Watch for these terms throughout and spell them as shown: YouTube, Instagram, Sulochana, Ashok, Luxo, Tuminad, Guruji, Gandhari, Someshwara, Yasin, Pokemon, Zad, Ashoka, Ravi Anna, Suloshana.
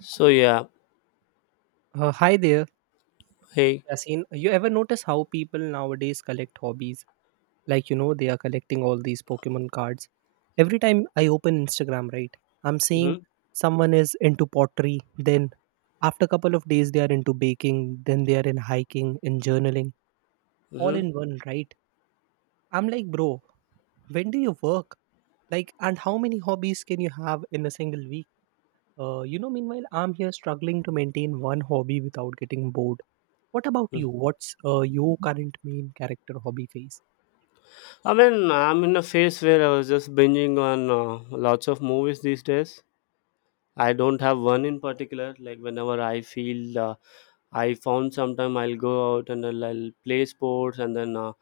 So yeah, Hi there, hey. Yasin. You ever notice how people nowadays collect hobbies? Like, you know, they are collecting all these Pokemon cards. Every time I open Instagram, right, I'm seeing Mm-hmm. someone is into pottery, then after a couple of days, they are into baking, then they are in hiking, in journaling, all Mm-hmm. in one, right? I'm like, bro, when do you work? Like, and how many hobbies can you have in a single week? You know, meanwhile, I'm here struggling to maintain one hobby without getting bored. What about Mm-hmm. you? What's your current main character hobby phase? I mean I'm in a phase where I was just binging on lots of movies these days. I don't have one in particular. Like whenever I feel I found sometime I'll go out and I'll play sports, and then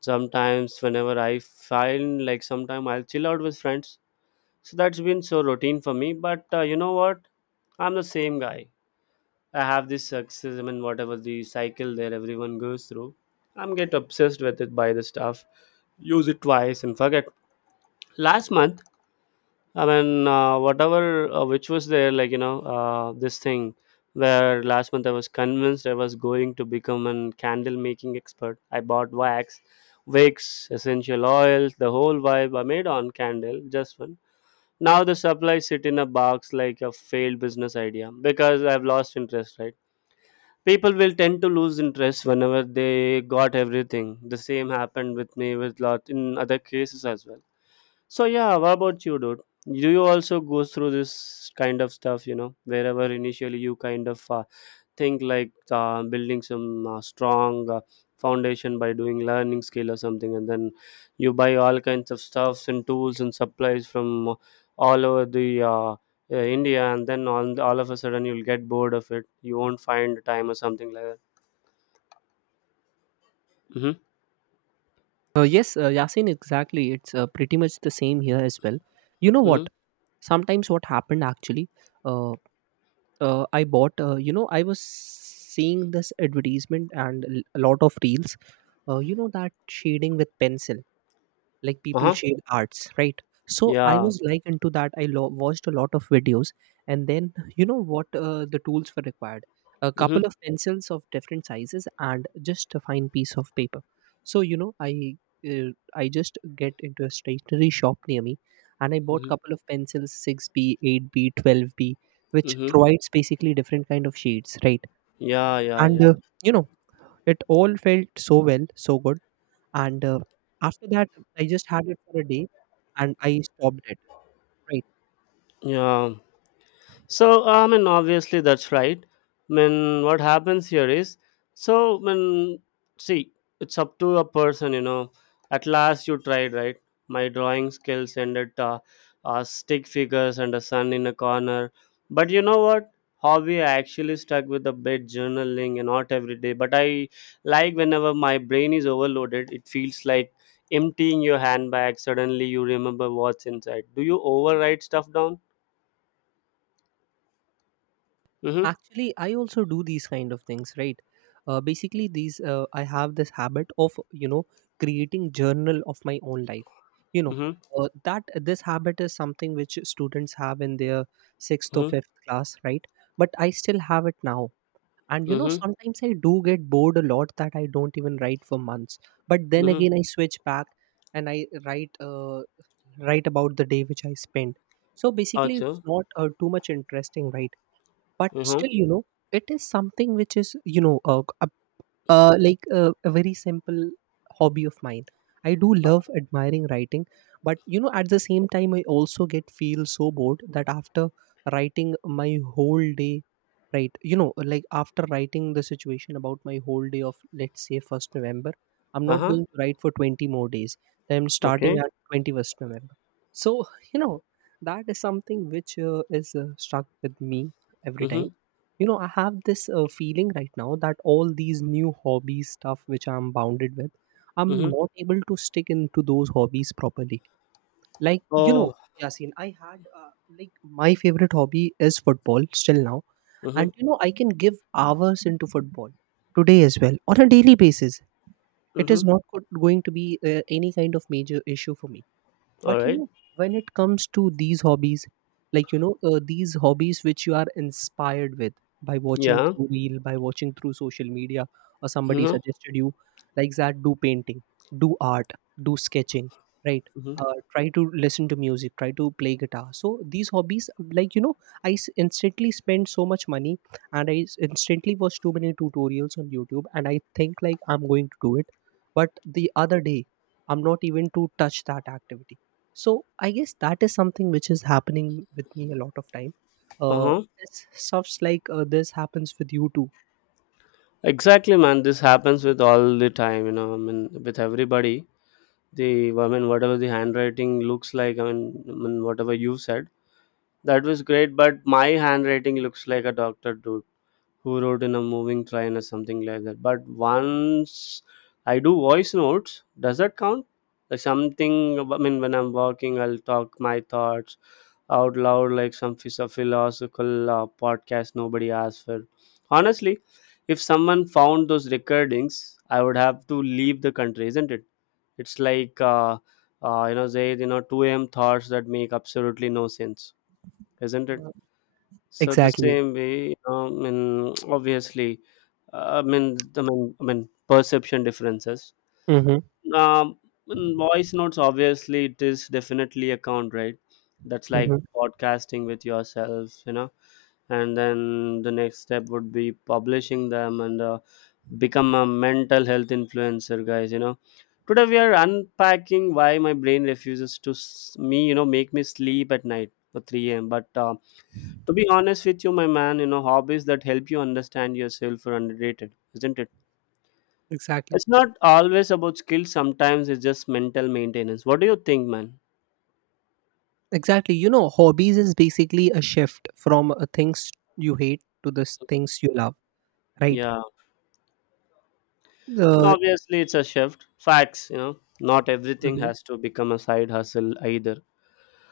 sometimes whenever I find like sometime I'll chill out with friends. So that's been so routine for me. But you know what? I'm the same guy. I have this success. I mean, whatever the cycle there, everyone goes through. I'm get obsessed with it. Buy the stuff. Use it twice and forget. Last month, I mean, whatever which was there, like you know, this thing where last month I was convinced I was going to become an candle making expert. I bought wax, wicks, essential oils, the whole vibe. I made on candle, just one. Now the supplies sit in a box like a failed business idea because I've lost interest, right? People will tend to lose interest whenever they got everything. The same happened with me with lot in other cases as well. So yeah, what about you, dude? Do you also go through this kind of stuff? You know, wherever initially you kind of think like building some strong foundation by doing learning skill or something, and then you buy all kinds of stuffs and tools and supplies from all over the India, and then all of a sudden you'll get bored of it. You won't find time or something like that. Mhm, Yes, Yasin, exactly. It's pretty much the same here as well. You know mhm. what? Sometimes what happened actually, uh, I bought, you know, I was seeing this advertisement and a lot of reels, you know, that shading with pencil. Like people Uh-huh. shade arts, right? So I Yeah. was like into that. I watched a lot of videos, and then you know what the tools were required, a couple Mhm, of pencils of different sizes and just a fine piece of paper. So you know, I just get into a stationery shop near me, and I bought mhm, couple of pencils, 6B, 8B, 12B, which mhm. provides basically different kind of shades, right? Yeah, yeah, and yeah. uh, you know, it all felt so well, so good. And after that, I just had it for a day and I stopped it. Right. Yeah. So, I mean, obviously, that's right. I mean, what happens here is so, I mean, see, it's up to a person, you know. At last, you tried, right? My drawing skills ended stick figures and a sun in a corner. But you know what? Hobby, I actually stuck with a bit journaling and not every day. But I, like whenever my brain is overloaded, it feels like emptying your handbag. Suddenly, you remember what's inside. Do you overwrite stuff down? Mm hmm. Actually, I also do these kind of things, right? Basically, these I have this habit of, you know, creating journal of my own life. You know, Mm that this habit is something which students have in their sixth or hmm. fifth class, right? But I still have it now, and you know, Mhm, sometimes I do get bored a lot that I don't even write for months. But then mhm. again, I switch back and I write. Write about the day which I spent. So basically, it's Auto. not too much interesting, right? But still, Mhm. you know, it is something which is, you know, like a very simple hobby of mine. I do love admiring writing, but you know, at the same time I also get feel so bored that after writing my whole day, right, you know, like after writing the situation about my whole day of, let's say, 1st November, I'm not Uh-huh. going to write for 20 more days. I'm starting Okay. at 21st November. So you know, that is something which is stuck with me every time. Mhm, You know, I have this feeling right now that all these new hobbies stuff which I'm bounded with, I'm mhm. not able to stick into those hobbies properly. Like, you know, Oh. Yasin, I had like, my favorite hobby is football still now, Mhm, and you know, I can give hours into football today as well on a daily basis. It is mhm. not going to be any kind of major issue for me. All But you right. know, when it comes to these hobbies, like, you know, these hobbies which you are inspired with by watching Yeah. through reel, by watching through social media, or somebody Mhm, suggested you, like that, do painting, do art, do sketching, right? mhm. Uh, try to listen to music, try to play guitar. So these hobbies, like, you know, I instantly spend so much money, and I instantly watch too many tutorials on YouTube, and I think like I'm going to do it. But the other day, I'm not even to touch that activity. So I guess that is something which is happening with me a lot of time. Uh, Uh-huh. this stuffs like, this happens with you too. Exactly, man. This happens with all the time. You know, I mean, with everybody. The I mean, whatever the handwriting looks like. I mean, whatever you said, that was great. But my handwriting looks like a doctor, dude, who wrote in a moving train or something like that. But once I do voice notes, does that count? Like something, I mean, when I'm walking, I'll talk my thoughts out loud, like some philosophical podcast nobody asked for. Honestly, if someone found those recordings, I would have to leave the country, isn't it? It's like, you know, Zaid, you know, 2 a.m. thoughts that make absolutely no sense, isn't it? Uh, So the exactly. same way, you know, I mean, obviously, I mean, I mean, perception differences. Hmm. Um, in voice notes, obviously, it is definitely a count, right? That's Hmm. like podcasting with yourself, you know. And then the next step would be publishing them and become a mental health influencer, guys. You know, today we are unpacking why my brain refuses to me, you know, make me sleep at night for 3 a.m. But to be honest with you, my man, you know, hobbies that help you understand yourself are underrated, isn't it? Exactly. It's not always about skills, sometimes it's just mental maintenance. What do you think, man? Exactly. You know, hobbies is basically a shift from things you hate to the things you love, right? Yeah. And Uh, obviously, it's a shift. Facts, you know, not everything mhm. has to become a side hustle either.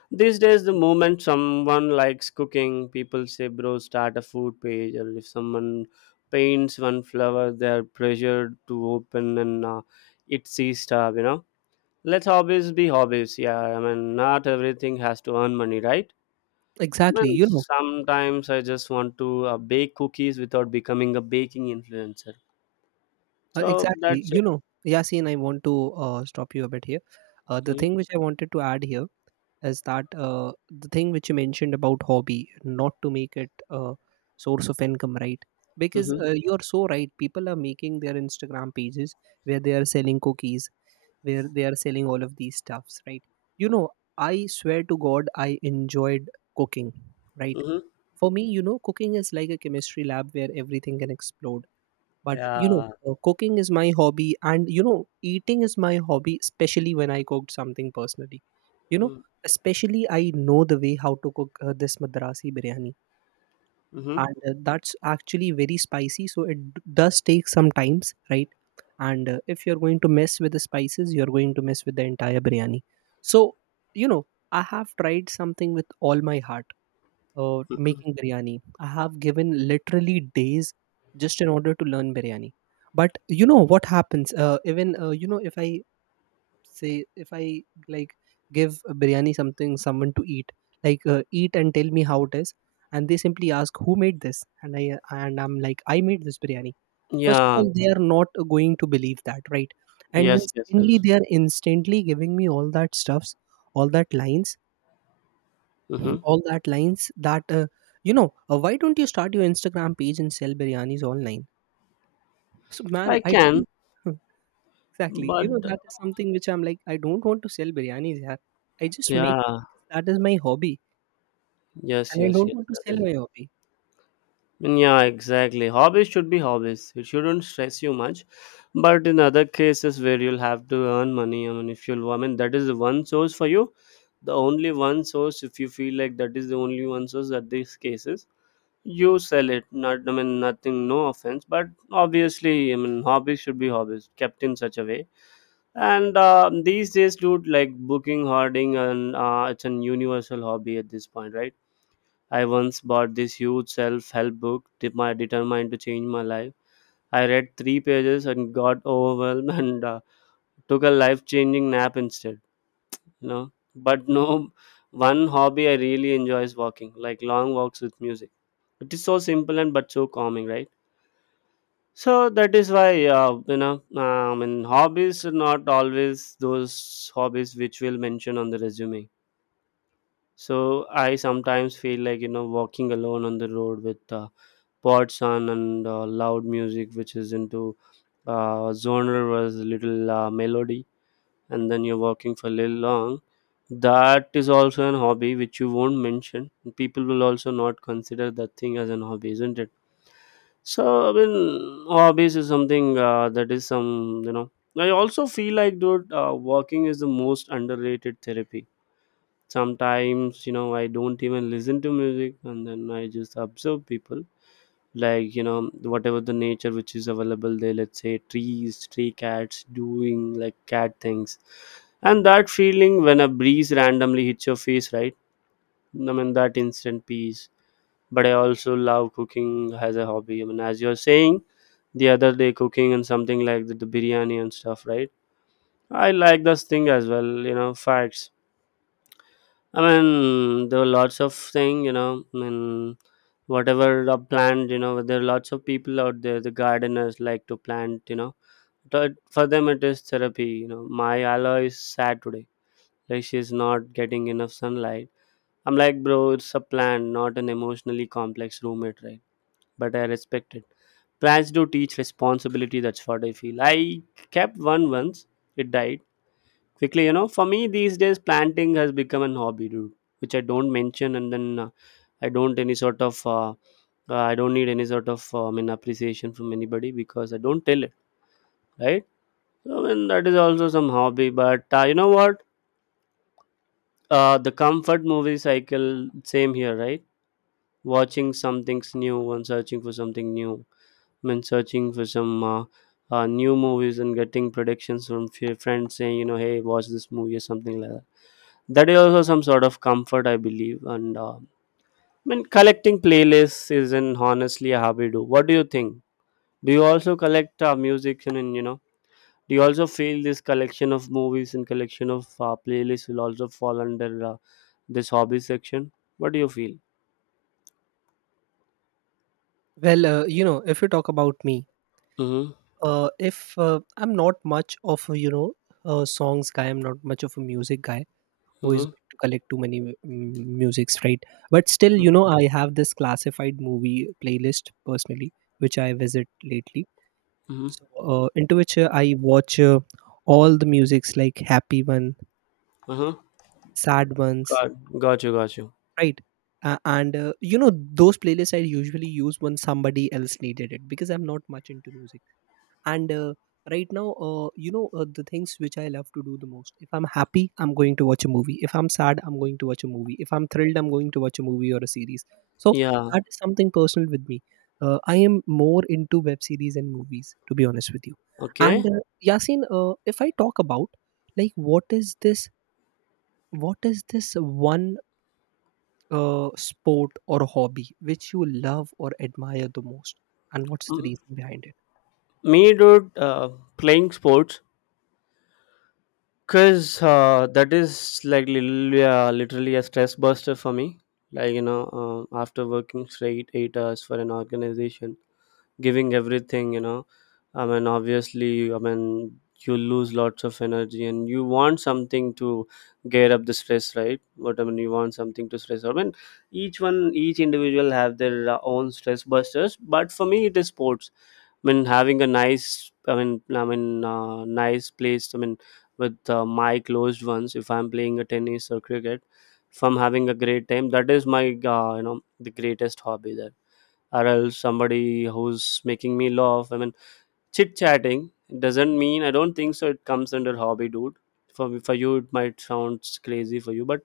These days, the moment someone likes cooking, people say, bro, start a food page, or if someone paints one flower, they're pressured to open and it's stuff, you know. Let hobbies be hobbies. Yeah, I mean, not everything has to earn money, right? I Exactly. mean, You know. sometimes I just want to bake cookies without becoming a baking influencer. So Exactly. that's You it. know, Yasin, I want to stop you a bit here. The Mm-hmm. thing which I wanted to add here is that the thing which you mentioned about hobby, not to make it a source of income, right? Because Mm-hmm. You are so right. People are making their Instagram pages where they are selling cookies, where they are selling all of these stuffs, right? You know, I swear to God, I enjoyed cooking, right? Mm-hmm. For me, you know, cooking is like a chemistry lab where everything can explode. But you know, Yeah. Cooking is my hobby, and you know, eating is my hobby, especially when I cooked something personally. You know, especially I know the way how to cook this madrasi biryani, Mm-hmm. and that's actually very spicy, so it does take some times, right? And if you're going to mess with the spices, you're going to mess with the entire biryani. So you know, I have tried something with all my heart, making biryani. I have given literally days just in order to learn biryani. But you know what happens? Even, you know, if I say, if I, like, give a biryani something someone to eat, like, eat and tell me how it is, and they simply ask who made this, and I'm like, I made this biryani. First of Yeah. all, they are not going to believe that, right? And then Yes. Yes. secondly, Yes. they are instantly giving me all that stuffs, all that lines, Mm-hmm. all that lines that, you know, why don't you start your Instagram page and sell biryanis online? So man, I I can, don't. exactly, you but know, that is something which I'm like, I don't want to sell biryanis here. I just make it yeah. because that is my hobby, and Yes. I Yes. don't Yes. want to That sell is. my hobby. Mm, yeah, exactly. Hobbies should be hobbies. It shouldn't stress you much. But in other cases where you'll have to earn money, I mean, if you'll, I mean, that is the one source for you. The only one source, if you feel like that is the only one source at these cases, you sell it. Not, I mean, nothing, no offense. But obviously, I mean, hobbies should be hobbies kept in such a way. And these days, dude, like booking, hoarding, and it's an universal hobby at this point, right? I once bought this huge self help book determined to change my life. I read three pages and got overwhelmed and took a life changing nap instead. You know, but no, one hobby I really enjoy is walking, like long walks with music. It is so simple and but so calming, right? So that is why you know, and hobbies are not always those hobbies which we'll mention on the resume. So I sometimes feel like you know walking alone on the road with. Pods on and loud music which is into genre was little melody, and then you're working for a little long. That is also an hobby which you won't mention. People will also not consider that thing as an hobby, isn't it? So I mean, hobbies is something that is some, you know. I also feel like, dude, walking is the most underrated therapy. Sometimes, you know, I don't even listen to music, and then I just observe people, like you know, whatever the nature which is available there, let's say trees, stray cats doing like cat things, and that feeling when a breeze randomly hits your face, right? I mean, that instant peace. But I also love cooking as a hobby, I mean, as you're saying, the other day, cooking, and something like the biryani and stuff, right? I like this thing as well, you know, facts. I mean, there were lots of thing, you know. I mean, whatever are planned, you know, there are lots of people out there. The gardeners like to plant, you know. But for them, it is therapy. You know, my aloe is sad today. Like she's not getting enough sunlight. I'm like, bro, it's a plant, not an emotionally complex roommate, right? But I respect it. Plants do teach responsibility. That's what I feel. I kept one once. It died quickly. You know, for me these days, planting has become an hobby, dude, which I don't mention. And then I don't any sort of I don't need any sort of I mean appreciation from anybody because I don't tell it, right? So, and that is also some hobby. But you know what, the comfort movie cycle, same here, right? Watching something's new and searching for something new. I mean, searching for some new movies and getting predictions from few friends saying you know, hey watch this movie or something like that. That is also some sort of comfort I believe. And I mean, collecting playlists is an honestly a hobby. Do, what do you think? Do you also collect music, and you know, do you also feel this collection of movies and collection of playlists will also fall under this hobby section? What do you feel? Well, you know, if you talk about me, Mm-hmm. If I'm not much of a, you know, a songs guy. I'm not much of a music guy who is Mm-hmm. going to collect too many musics, right? But still, you know, I have this classified movie playlist personally which I visit lately. Mm-hmm. So into which, I watch all the musics, like happy one, Uh-huh. sad ones, got, got you, got you. right? And you know, those playlists I usually use when somebody else needed it because I'm not much into music. And right now, you know, the things which I love to do the most, if I'm happy I'm going to watch a movie, if I'm sad I'm going to watch a movie, if I'm thrilled I'm going to watch a movie or a series. So Yeah. that is something personal with me. I am more into web series and movies, to be honest with you. Okay. And Yasin, if I talk about, like, what is this one sport or hobby which you love or admire the most, and what's the M- reason behind it? Me, dude, playing sports. Cause that is like literally, literally a stress buster for me. Like you know, after working straight 8 hours for an organization, giving everything, you know, I mean, obviously, I mean, you lose lots of energy, and you want something to gear up the stress, right? What I mean, you want something to stress. I mean, each one, each individual have their own stress busters, but for me, it is sports. I mean, having a nice, I mean, nice place. I mean, with my closed ones, if I'm playing a tennis or cricket, if I'm having a great time, that is my, you know, the greatest hobby there. Or else somebody who's making me laugh. I mean, chit chatting doesn't mean. I don't think so. It comes under hobby, dude. For you, it might sound crazy for you, but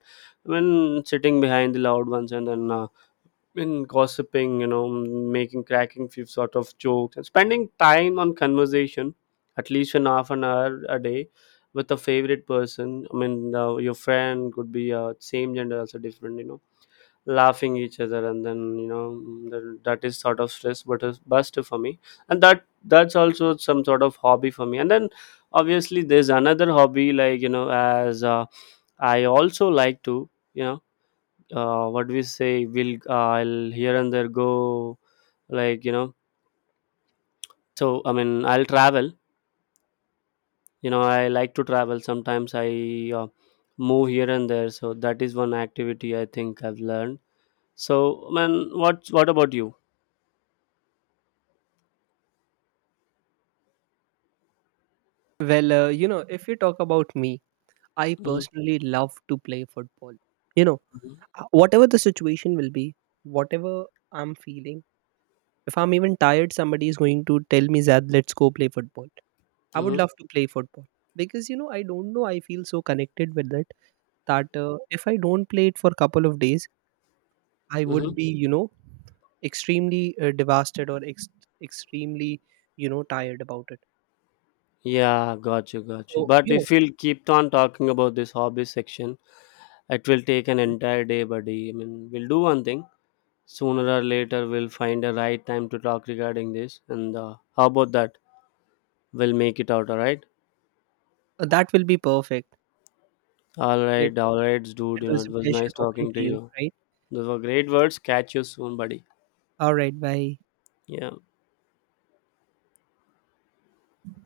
I mean, sitting behind the loud ones, and then in gossiping, you know, making cracking few sort of jokes and spending time on conversation, at least an half an hour a day, with a favorite person. I mean, your friend could be same gender, also different, you know, laughing each other, and then you know that is sort of stress but a buster for me, and that's also some sort of hobby for me. And then obviously there's another hobby like you know as I also like to you know what we say will I'll here and there go, like you know, so I mean I'll travel. You know, I like to travel, sometimes I uh, move here and there, so that is one activity I think I've learned. So, man, what about you? Well, you know, if you talk about me, I Hmm. personally love to play football. You know, whatever the situation will be, whatever I'm feeling, if I'm even tired, somebody is going to tell me, Zad, let's go play football. I would Hmm. love to play football because, you know, I don't know. I feel so connected with it that if I don't play it for a couple of days, I would Hmm. be, you know, extremely devastated, or extremely, you know, tired about it. Yeah. Got you, got you. So, But you know, if we'll keep on talking about this hobby section, it will take an mhm. entire day, buddy. I mean, we'll do one thing, sooner or later we'll find a right time to talk regarding this. And how about that? We'll make it out, all right? Uh, that will be perfect. All Right. right, all right, dude. It You know, was it a was pleasure nice talking talking to to you, you. right? Those were great words. Catch you soon, buddy. All right. Bye. Yeah.